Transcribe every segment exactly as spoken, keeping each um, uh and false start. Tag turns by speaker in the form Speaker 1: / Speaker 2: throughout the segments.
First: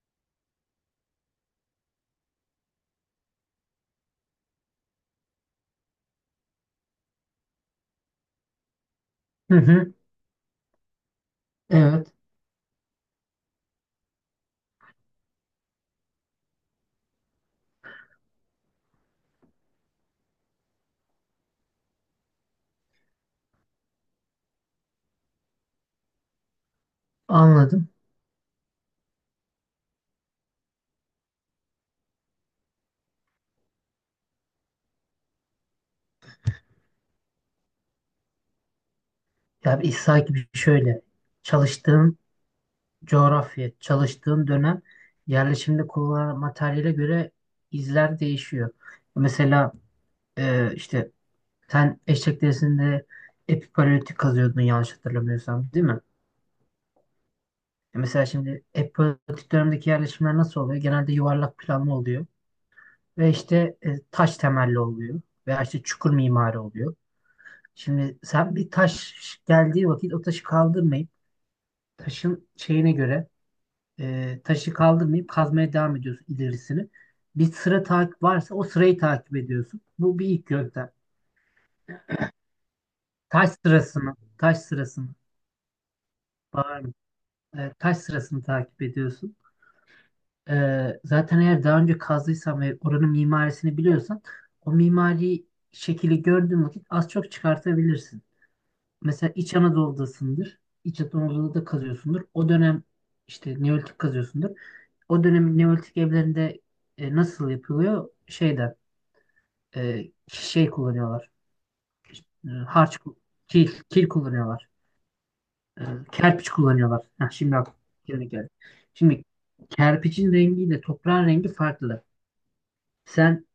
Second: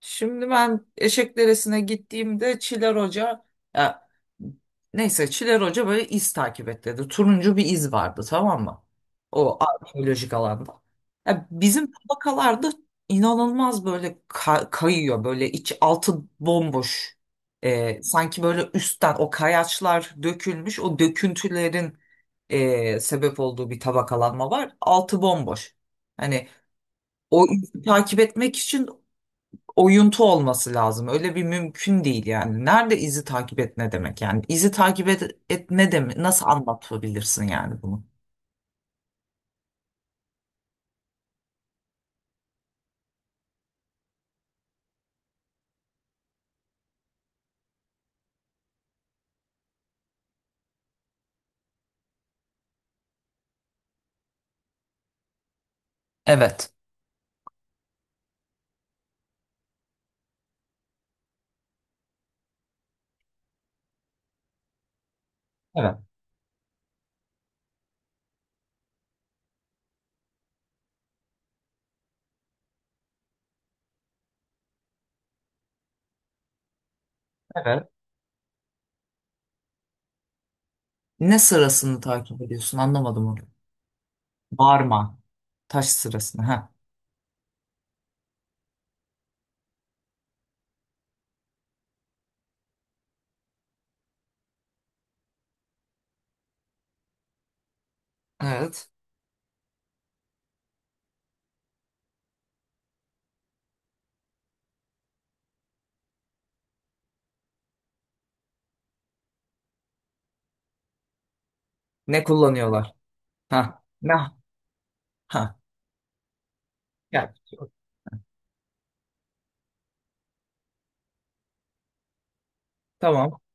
Speaker 1: Şimdi ben Eşek gittiğimde Çiler Hoca ya, neyse Çiler Hoca böyle iz takip et dedi. Turuncu bir iz vardı, tamam mı?
Speaker 2: Hı
Speaker 1: O
Speaker 2: hı,
Speaker 1: arkeolojik alanda. Ya, bizim
Speaker 2: evet
Speaker 1: tabakalarda inanılmaz böyle ka- kayıyor. Böyle iç altı bomboş. Ee, sanki böyle üstten o kayaçlar dökülmüş. O döküntülerin ee, sebep olduğu bir tabakalanma var. Altı bomboş. Hani o izi
Speaker 2: anladım.
Speaker 1: takip etmek için oyuntu olması lazım. Öyle bir mümkün değil yani. Nerede izi takip et ne demek yani? İzi takip et, et ne demek? Nasıl anlatabilirsin yani bunu?
Speaker 2: Ya bir sanki bir şöyle çalıştığın coğrafya, çalıştığın dönem yerleşimde kullanılan materyale göre izler değişiyor. Mesela e, işte sen eşek derisinde epipaleolitik kazıyordun yanlış hatırlamıyorsam değil mi?
Speaker 1: Evet.
Speaker 2: E mesela şimdi epipaleolitik dönemdeki yerleşimler nasıl oluyor? Genelde yuvarlak planlı oluyor ve işte e, taş temelli oluyor veya işte
Speaker 1: Evet.
Speaker 2: çukur mimari oluyor. Şimdi sen bir taş geldiği vakit o taşı kaldırmayıp taşın şeyine göre e, taşı kaldırmayıp kazmaya devam ediyorsun ilerisini. Bir sıra
Speaker 1: Evet.
Speaker 2: takip varsa o sırayı takip ediyorsun. Bu bir ilk yöntem.
Speaker 1: Ne sırasını takip ediyorsun? Anlamadım onu.
Speaker 2: Taş sırasını, taş sırasını,
Speaker 1: Varma. Taş sırasını. Ha.
Speaker 2: bağırma, e, taş sırasını takip ediyorsun. E, zaten eğer daha önce kazdıysan ve oranın mimarisini biliyorsan o mimari şekli gördüğün vakit az çok çıkartabilirsin.
Speaker 1: Evet.
Speaker 2: Mesela İç Anadolu'dasındır. İç Anadolu'da da kazıyorsundur. O dönem işte Neolitik kazıyorsundur. O dönemin Neolitik evlerinde e, nasıl yapılıyor? Şeyden e, şey kullanıyorlar.
Speaker 1: Ne
Speaker 2: E,
Speaker 1: kullanıyorlar?
Speaker 2: harç ku- kil,
Speaker 1: Ha.
Speaker 2: kil
Speaker 1: Ne?
Speaker 2: kullanıyorlar.
Speaker 1: Ha.
Speaker 2: E, Kerpiç kullanıyorlar.
Speaker 1: Ya.
Speaker 2: Heh, şimdi aklıma geldi. Şimdi kerpiçin rengiyle toprağın rengi farklı.
Speaker 1: Tamam.
Speaker 2: Sen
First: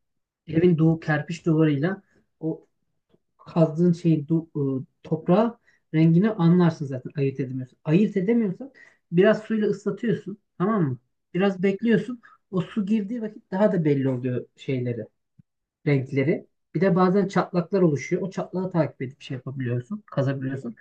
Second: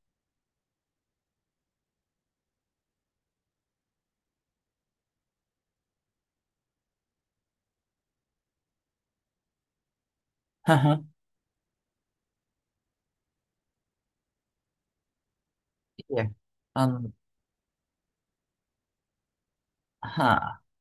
Speaker 2: evin duvar kerpiç duvarıyla o kazdığın şeyin du, e, toprağı rengini anlarsın zaten ayırt edemiyorsun. Ayırt edemiyorsan biraz suyla ıslatıyorsun
Speaker 1: Ha
Speaker 2: tamam
Speaker 1: ha.
Speaker 2: mı? Biraz bekliyorsun. O su girdiği vakit daha da belli oluyor şeyleri,
Speaker 1: İyi.
Speaker 2: renkleri. Bir de
Speaker 1: Anladım.
Speaker 2: bazen çatlaklar oluşuyor. O çatlağı takip edip şey yapabiliyorsun,
Speaker 1: Ha.
Speaker 2: kazabiliyorsun.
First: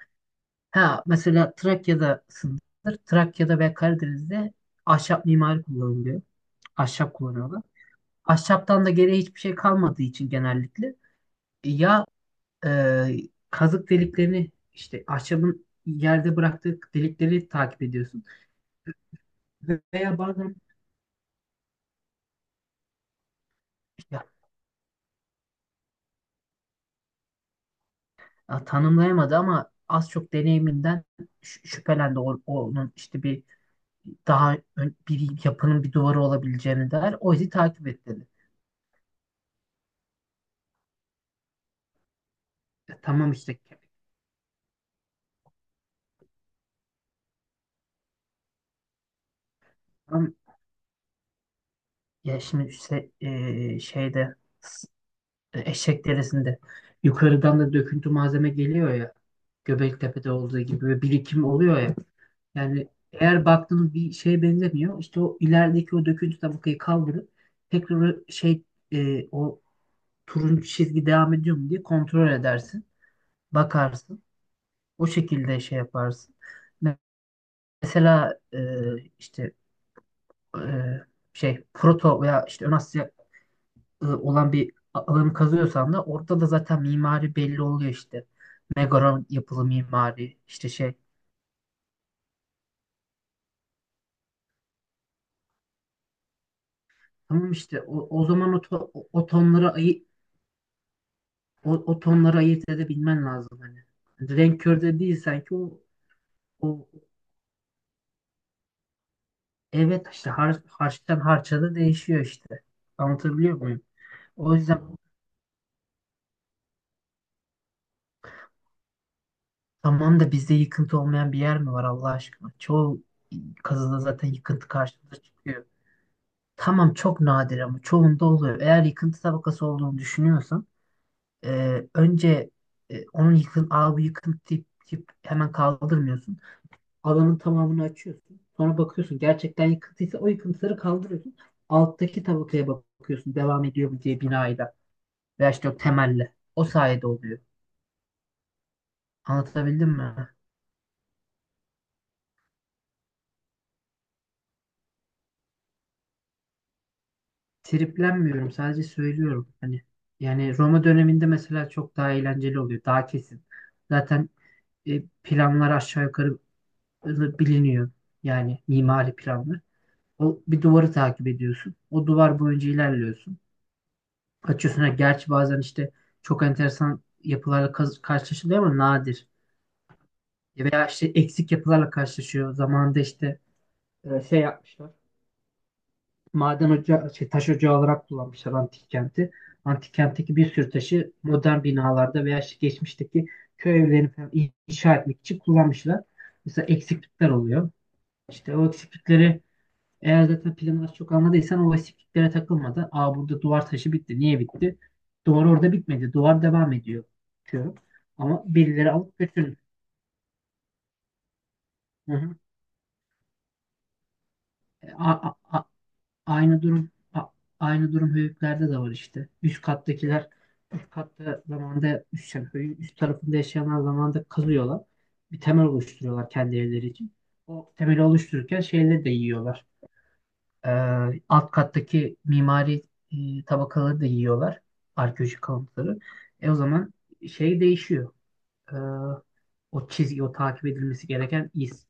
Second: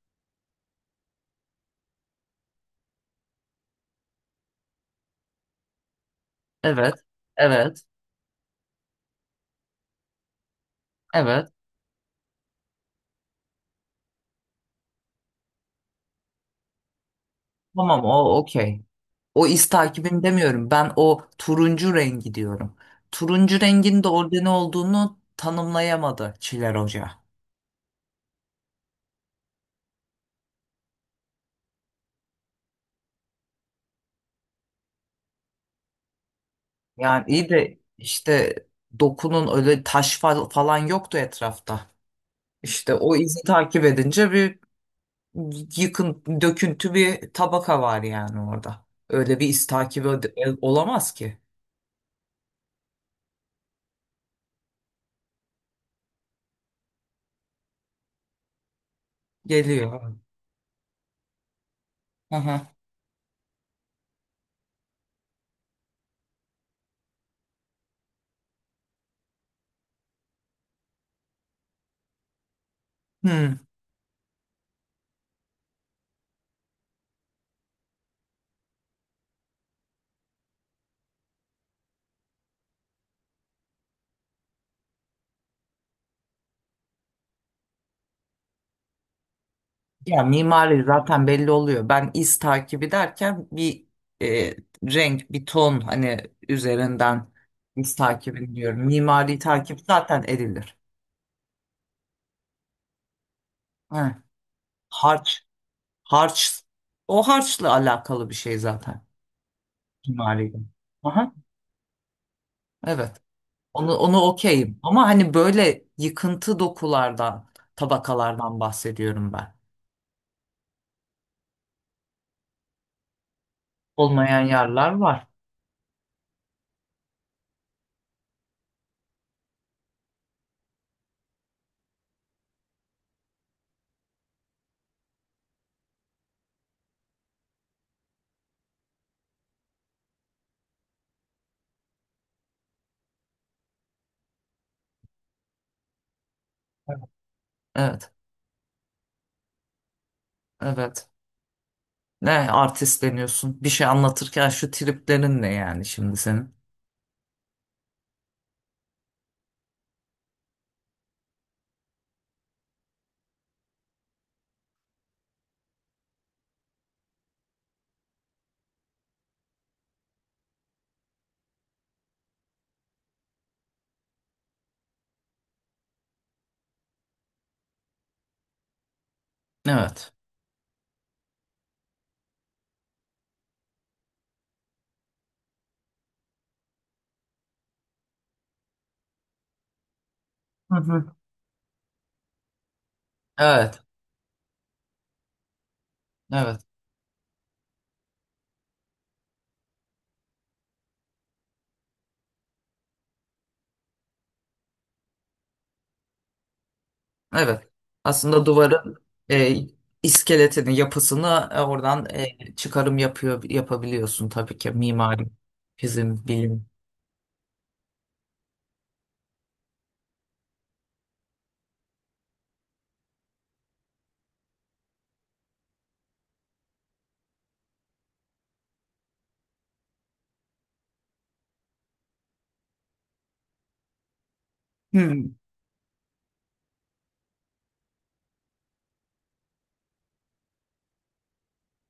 Speaker 2: Ha mesela Trakya'dasındır. Trakya'da ve Karadeniz'de ahşap mimari kullanılıyor.
Speaker 1: Evet.
Speaker 2: Ahşap kullanıyorlar.
Speaker 1: Evet.
Speaker 2: Ahşaptan da geriye hiçbir şey kalmadığı için genellikle
Speaker 1: Evet.
Speaker 2: ya e, kazık deliklerini işte ahşabın yerde bıraktığı delikleri takip
Speaker 1: Tamam
Speaker 2: ediyorsun.
Speaker 1: o okey. O iz
Speaker 2: Veya
Speaker 1: takibim
Speaker 2: bazen
Speaker 1: demiyorum. Ben o turuncu rengi diyorum. Turuncu rengin de
Speaker 2: ya,
Speaker 1: orada ne olduğunu tanımlayamadı Çiler Hoca.
Speaker 2: ya tanımlayamadı ama az çok deneyiminden şü- şüphelendi o- onun işte bir daha ön- bir yapının bir duvarı olabileceğini der.
Speaker 1: Yani
Speaker 2: O
Speaker 1: iyi
Speaker 2: izi
Speaker 1: de
Speaker 2: takip et dedi.
Speaker 1: işte dokunun öyle taş fal- falan yoktu etrafta.
Speaker 2: E,
Speaker 1: İşte o
Speaker 2: tamam
Speaker 1: izi
Speaker 2: işte.
Speaker 1: takip edince bir yıkın, döküntü bir tabaka var yani orada. Öyle bir iz takibi
Speaker 2: Tamam.
Speaker 1: öde- olamaz ki.
Speaker 2: Ya şimdi işte, e, şeyde s- e, eşek derisinde yukarıdan da döküntü malzeme geliyor ya.
Speaker 1: Geliyor.
Speaker 2: Göbeklitepe'de olduğu gibi bir birikim oluyor ya.
Speaker 1: Aha.
Speaker 2: Yani eğer baktığınız bir şeye benzemiyor, işte o ilerideki o döküntü tabakayı kaldırıp tekrar o şey, e, o turuncu çizgi devam ediyor mu diye kontrol edersin.
Speaker 1: Hmm.
Speaker 2: Bakarsın. O şekilde şey yaparsın. Mesela e, işte e, şey Proto veya işte Ön Asya e, olan bir a- alanı kazıyorsan da orada da zaten mimari belli oluyor işte. Megaron yapılı
Speaker 1: Ya
Speaker 2: mimari işte
Speaker 1: mimari
Speaker 2: şey.
Speaker 1: zaten belli oluyor. Ben iz takibi derken bir e, renk, bir ton hani üzerinden
Speaker 2: Tamam işte
Speaker 1: iz
Speaker 2: o, o zaman
Speaker 1: takibi
Speaker 2: o,
Speaker 1: diyorum.
Speaker 2: to- o o
Speaker 1: Mimari
Speaker 2: tonları
Speaker 1: takip
Speaker 2: ayı
Speaker 1: zaten edilir.
Speaker 2: o, o tonları ayırt edebilmen lazım hani.
Speaker 1: He.
Speaker 2: Hani renk körü de değil
Speaker 1: Harç,
Speaker 2: sanki o,
Speaker 1: harç,
Speaker 2: o
Speaker 1: o harçla alakalı bir şey zaten
Speaker 2: Evet, işte
Speaker 1: mimari.
Speaker 2: har harçtan
Speaker 1: Aha,
Speaker 2: harça da değişiyor işte.
Speaker 1: evet.
Speaker 2: Anlatabiliyor muyum?
Speaker 1: Onu, onu
Speaker 2: O
Speaker 1: okeyim.
Speaker 2: yüzden
Speaker 1: Ama hani böyle yıkıntı dokulardan, tabakalardan bahsediyorum ben.
Speaker 2: tamam da bizde yıkıntı olmayan bir yer mi var Allah aşkına? Çoğu kazıda zaten
Speaker 1: Olmayan
Speaker 2: yıkıntı
Speaker 1: yerler
Speaker 2: karşımıza
Speaker 1: var.
Speaker 2: çıkıyor. Tamam çok nadir ama çoğunda oluyor. Eğer yıkıntı tabakası olduğunu düşünüyorsan e, önce e, onun yıkın, aa bu yıkıntı tip, tip hemen kaldırmıyorsun. Alanın tamamını açıyorsun. Sonra bakıyorsun gerçekten yıkıntıysa o yıkıntıları kaldırıyorsun. Alttaki tabakaya bakıyorsun devam ediyor mu diye binayla veya işte o temelle. O sayede oluyor.
Speaker 1: Evet,
Speaker 2: Anlatabildim mi?
Speaker 1: evet. Ne artistleniyorsun? Bir şey anlatırken şu triplerin ne yani şimdi senin?
Speaker 2: Triplenmiyorum. Sadece söylüyorum. Hani yani Roma döneminde mesela çok daha eğlenceli oluyor. Daha kesin. Zaten e, planlar aşağı yukarı biliniyor. Yani mimari planlar. O bir duvarı takip ediyorsun. O duvar boyunca ilerliyorsun. Açıyorsun. Ha, gerçi bazen işte çok enteresan yapılarla kaz- karşılaşılıyor ama nadir.
Speaker 1: Evet.
Speaker 2: Veya işte eksik yapılarla karşılaşıyor. Zamanında işte e, şey yapmışlar. Maden ocağı, şey, taş ocağı olarak kullanmışlar antik kenti. Antik kentteki bir sürü
Speaker 1: Hı
Speaker 2: taşı
Speaker 1: hı.
Speaker 2: modern binalarda veya işte geçmişteki
Speaker 1: Evet.
Speaker 2: köy evlerini falan inşa etmek için kullanmışlar.
Speaker 1: Evet.
Speaker 2: Mesela eksiklikler oluyor. İşte o eksiklikleri eğer zaten planı az çok anladıysan o eksikliklere takılmadan aa burada duvar taşı bitti. Niye bitti? Duvar orada bitmedi. Duvar devam ediyor,
Speaker 1: Evet.
Speaker 2: diyor. Ama
Speaker 1: Aslında
Speaker 2: birileri
Speaker 1: duvarın
Speaker 2: alıp
Speaker 1: e,
Speaker 2: götürün.
Speaker 1: iskeletini, yapısını e, oradan
Speaker 2: Hı hı.
Speaker 1: e, çıkarım yapıyor yapabiliyorsun tabii ki
Speaker 2: E,
Speaker 1: mimari,
Speaker 2: a- a-
Speaker 1: bizim
Speaker 2: Aynı
Speaker 1: bilim.
Speaker 2: durum a- aynı durum höyüklerde de var işte. Üst kattakiler üst katta zamanda üst, yani höyüğün üst tarafında yaşayanlar zamanda kazıyorlar. Bir temel oluşturuyorlar kendi evleri için. O temeli oluştururken şeyleri de yiyorlar. Ee, Alt kattaki mimari e, tabakaları da yiyorlar.
Speaker 1: Hmm.
Speaker 2: Arkeolojik kalıntıları. E o zaman şey değişiyor. Ee, O çizgi, o takip edilmesi gereken iz.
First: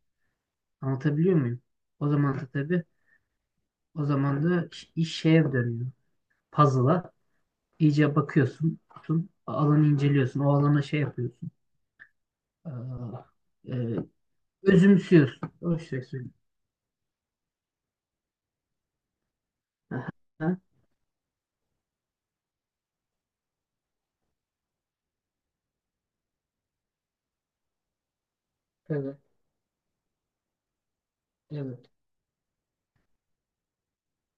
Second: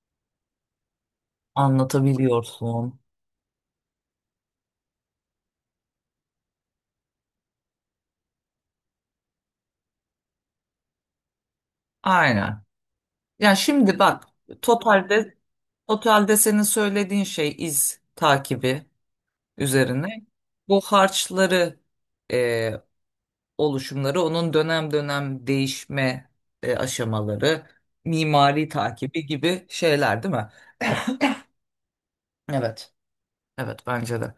Speaker 2: Anlatabiliyor muyum? O zaman da tabii
Speaker 1: Anlatabiliyorsun.
Speaker 2: o zaman da iş iş şeye dönüyor, puzzle'a. İyice bakıyorsun, tutun, alanı inceliyorsun, o alana şey yapıyorsun.
Speaker 1: Aynen. Ya
Speaker 2: Ee,
Speaker 1: şimdi
Speaker 2: e,
Speaker 1: bak, totalde
Speaker 2: Özümsüyorsun. O şey söyleyeyim.
Speaker 1: totalde senin söylediğin şey iz takibi üzerine.
Speaker 2: Aha.
Speaker 1: Bu harçları, e, oluşumları onun dönem dönem değişme, e, aşamaları mimari
Speaker 2: Evet,
Speaker 1: takibi gibi şeyler değil mi?
Speaker 2: evet.
Speaker 1: Evet. Evet bence de.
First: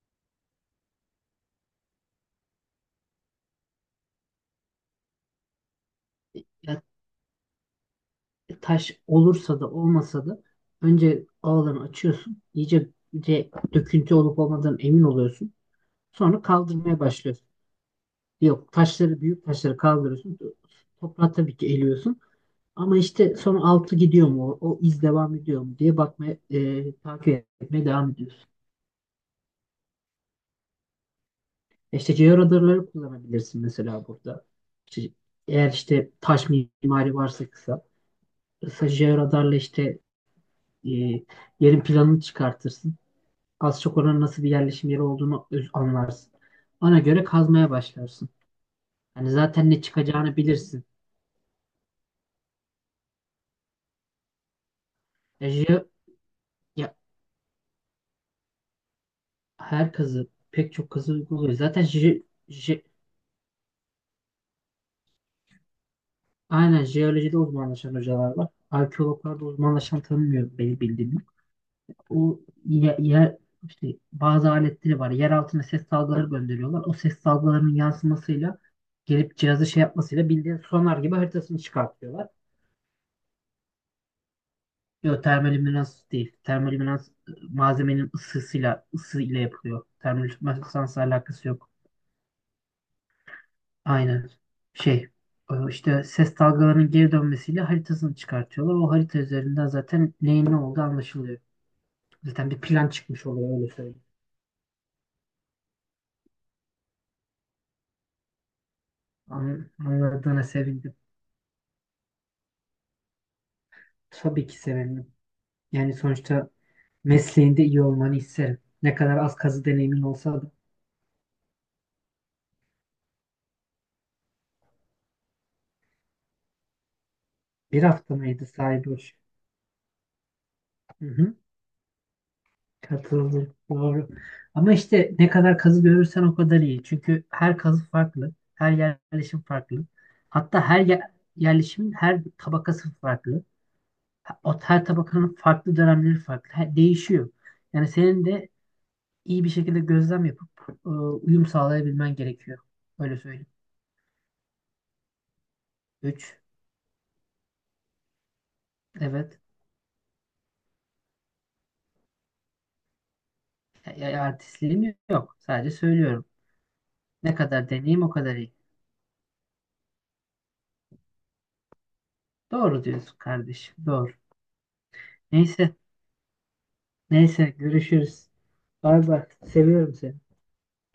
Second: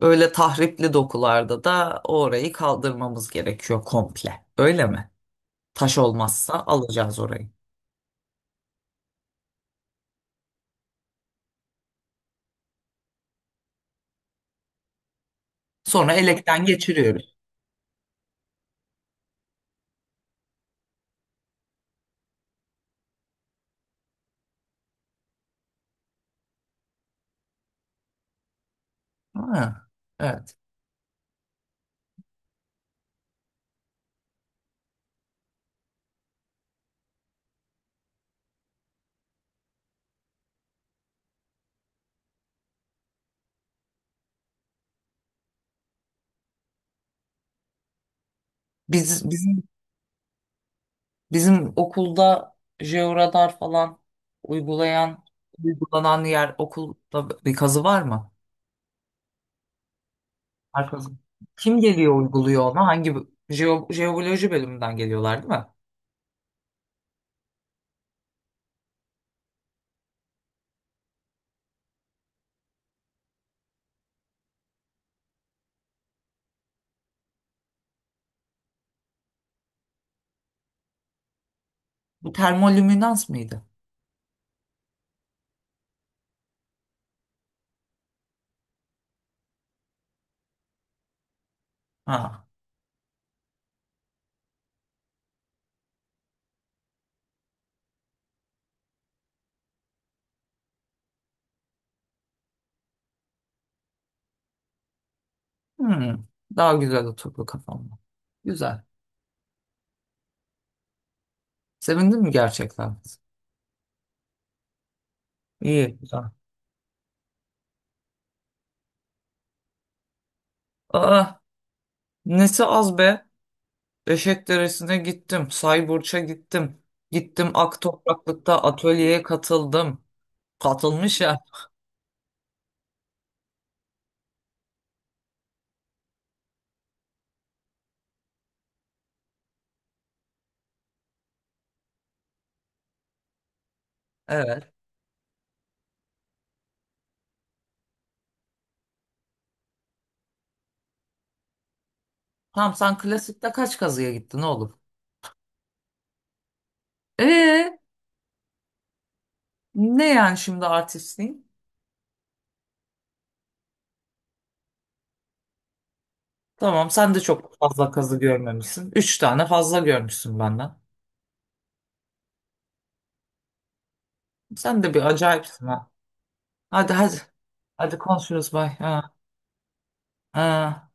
Speaker 1: Öyle tahripli dokularda da orayı kaldırmamız gerekiyor komple. Öyle mi? Taş olmazsa
Speaker 2: Ya,
Speaker 1: alacağız orayı.
Speaker 2: e, taş olursa da olmasa da önce alanı açıyorsun, iyice de döküntü olup olmadığından emin oluyorsun.
Speaker 1: Sonra
Speaker 2: Sonra
Speaker 1: elekten
Speaker 2: kaldırmaya
Speaker 1: geçiriyoruz.
Speaker 2: başlıyorsun. Yok taşları, büyük taşları kaldırıyorsun. Toprağı tabii ki eliyorsun. Ama işte sonra altı gidiyor mu? O, o iz devam ediyor mu diye bakmaya, e, takip etmeye devam ediyorsun.
Speaker 1: Ha, evet.
Speaker 2: İşte georadarları kullanabilirsin mesela burada. İşte eğer işte taş mimari varsa kısa. Kısa georadarla işte e, yerin planını çıkartırsın. Az çok oranın nasıl bir yerleşim yeri olduğunu öz- anlarsın. Ona göre kazmaya başlarsın.
Speaker 1: Biz,
Speaker 2: Hani
Speaker 1: bizim
Speaker 2: zaten ne çıkacağını bilirsin.
Speaker 1: Bizim okulda jeoradar falan uygulayan,
Speaker 2: E, jeo-
Speaker 1: uygulanan yer,
Speaker 2: Ya,
Speaker 1: okulda bir kazı var mı?
Speaker 2: her kazı, pek
Speaker 1: Her
Speaker 2: çok
Speaker 1: kazı.
Speaker 2: kazı uyguluyor.
Speaker 1: Kim
Speaker 2: Zaten
Speaker 1: geliyor
Speaker 2: je,
Speaker 1: uyguluyor
Speaker 2: je-
Speaker 1: ona? Hangi jeo, jeoloji bölümünden geliyorlar değil mi?
Speaker 2: aynen jeolojide uzmanlaşan hocalar var. Arkeologlarda uzmanlaşan tanımıyorum benim bildiğim. O ye- yer, işte bazı aletleri var. Yer altına ses dalgaları gönderiyorlar. O ses dalgalarının yansımasıyla gelip cihazı şey yapmasıyla bildiğin sonar gibi haritasını çıkartıyorlar.
Speaker 1: Bu termolüminans mıydı?
Speaker 2: Yok, termolüminans değil. Termolüminans e, malzemenin ısısıyla, ısı ile yapılıyor. Termolüminansla alakası yok.
Speaker 1: Ha.
Speaker 2: Aynen. Şey, e, işte ses dalgalarının geri dönmesiyle haritasını çıkartıyorlar. O harita üzerinden zaten neyin ne olduğu anlaşılıyor. Zaten bir plan çıkmış oluyor öyle söyleyeyim.
Speaker 1: Hmm. Daha güzel oturdu kafamda. Güzel.
Speaker 2: An- Anladığına sevindim.
Speaker 1: Sevindin mi gerçekten?
Speaker 2: Tabii ki severim. Yani
Speaker 1: İyi, güzel.
Speaker 2: sonuçta mesleğinde iyi olmanı isterim. Ne kadar az kazı deneyimin olsa da.
Speaker 1: Aa, nesi az be? Beşik Deresi'ne gittim. Sayburç'a gittim. Gittim, Ak
Speaker 2: Bir hafta mıydı
Speaker 1: Topraklık'ta
Speaker 2: sahibi hoş.
Speaker 1: atölyeye katıldım.
Speaker 2: Hı
Speaker 1: Katılmış
Speaker 2: hı.
Speaker 1: ya.
Speaker 2: Katıldım. Doğru. Ama işte ne kadar kazı görürsen o kadar iyi. Çünkü her kazı farklı. Her yerleşim farklı. Hatta her yer- yerleşimin her tabakası farklı. Ha- O
Speaker 1: Evet.
Speaker 2: her tabakanın farklı dönemleri farklı. Her- değişiyor. Yani senin de iyi bir şekilde gözlem yapıp e, uyum sağlayabilmen gerekiyor.
Speaker 1: Tamam, sen
Speaker 2: Öyle söyleyeyim.
Speaker 1: klasikte kaç kazıya gittin oğlum?
Speaker 2: Üç.
Speaker 1: Ee,
Speaker 2: Evet.
Speaker 1: ne yani şimdi artistliğin?
Speaker 2: Ya- Artistliğim yok. Sadece söylüyorum.
Speaker 1: Tamam sen de
Speaker 2: Ne
Speaker 1: çok
Speaker 2: kadar
Speaker 1: fazla
Speaker 2: deneyim o
Speaker 1: kazı
Speaker 2: kadar iyi.
Speaker 1: görmemişsin. Üç tane fazla görmüşsün benden.
Speaker 2: Doğru diyorsun kardeşim. Doğru.
Speaker 1: Sen de bir acayipsin
Speaker 2: Neyse.
Speaker 1: ha. Hadi hadi.
Speaker 2: Neyse.
Speaker 1: Hadi
Speaker 2: Görüşürüz.
Speaker 1: konuşuruz, bay.
Speaker 2: Bay
Speaker 1: Ha,
Speaker 2: bay. Seviyorum seni.
Speaker 1: ha.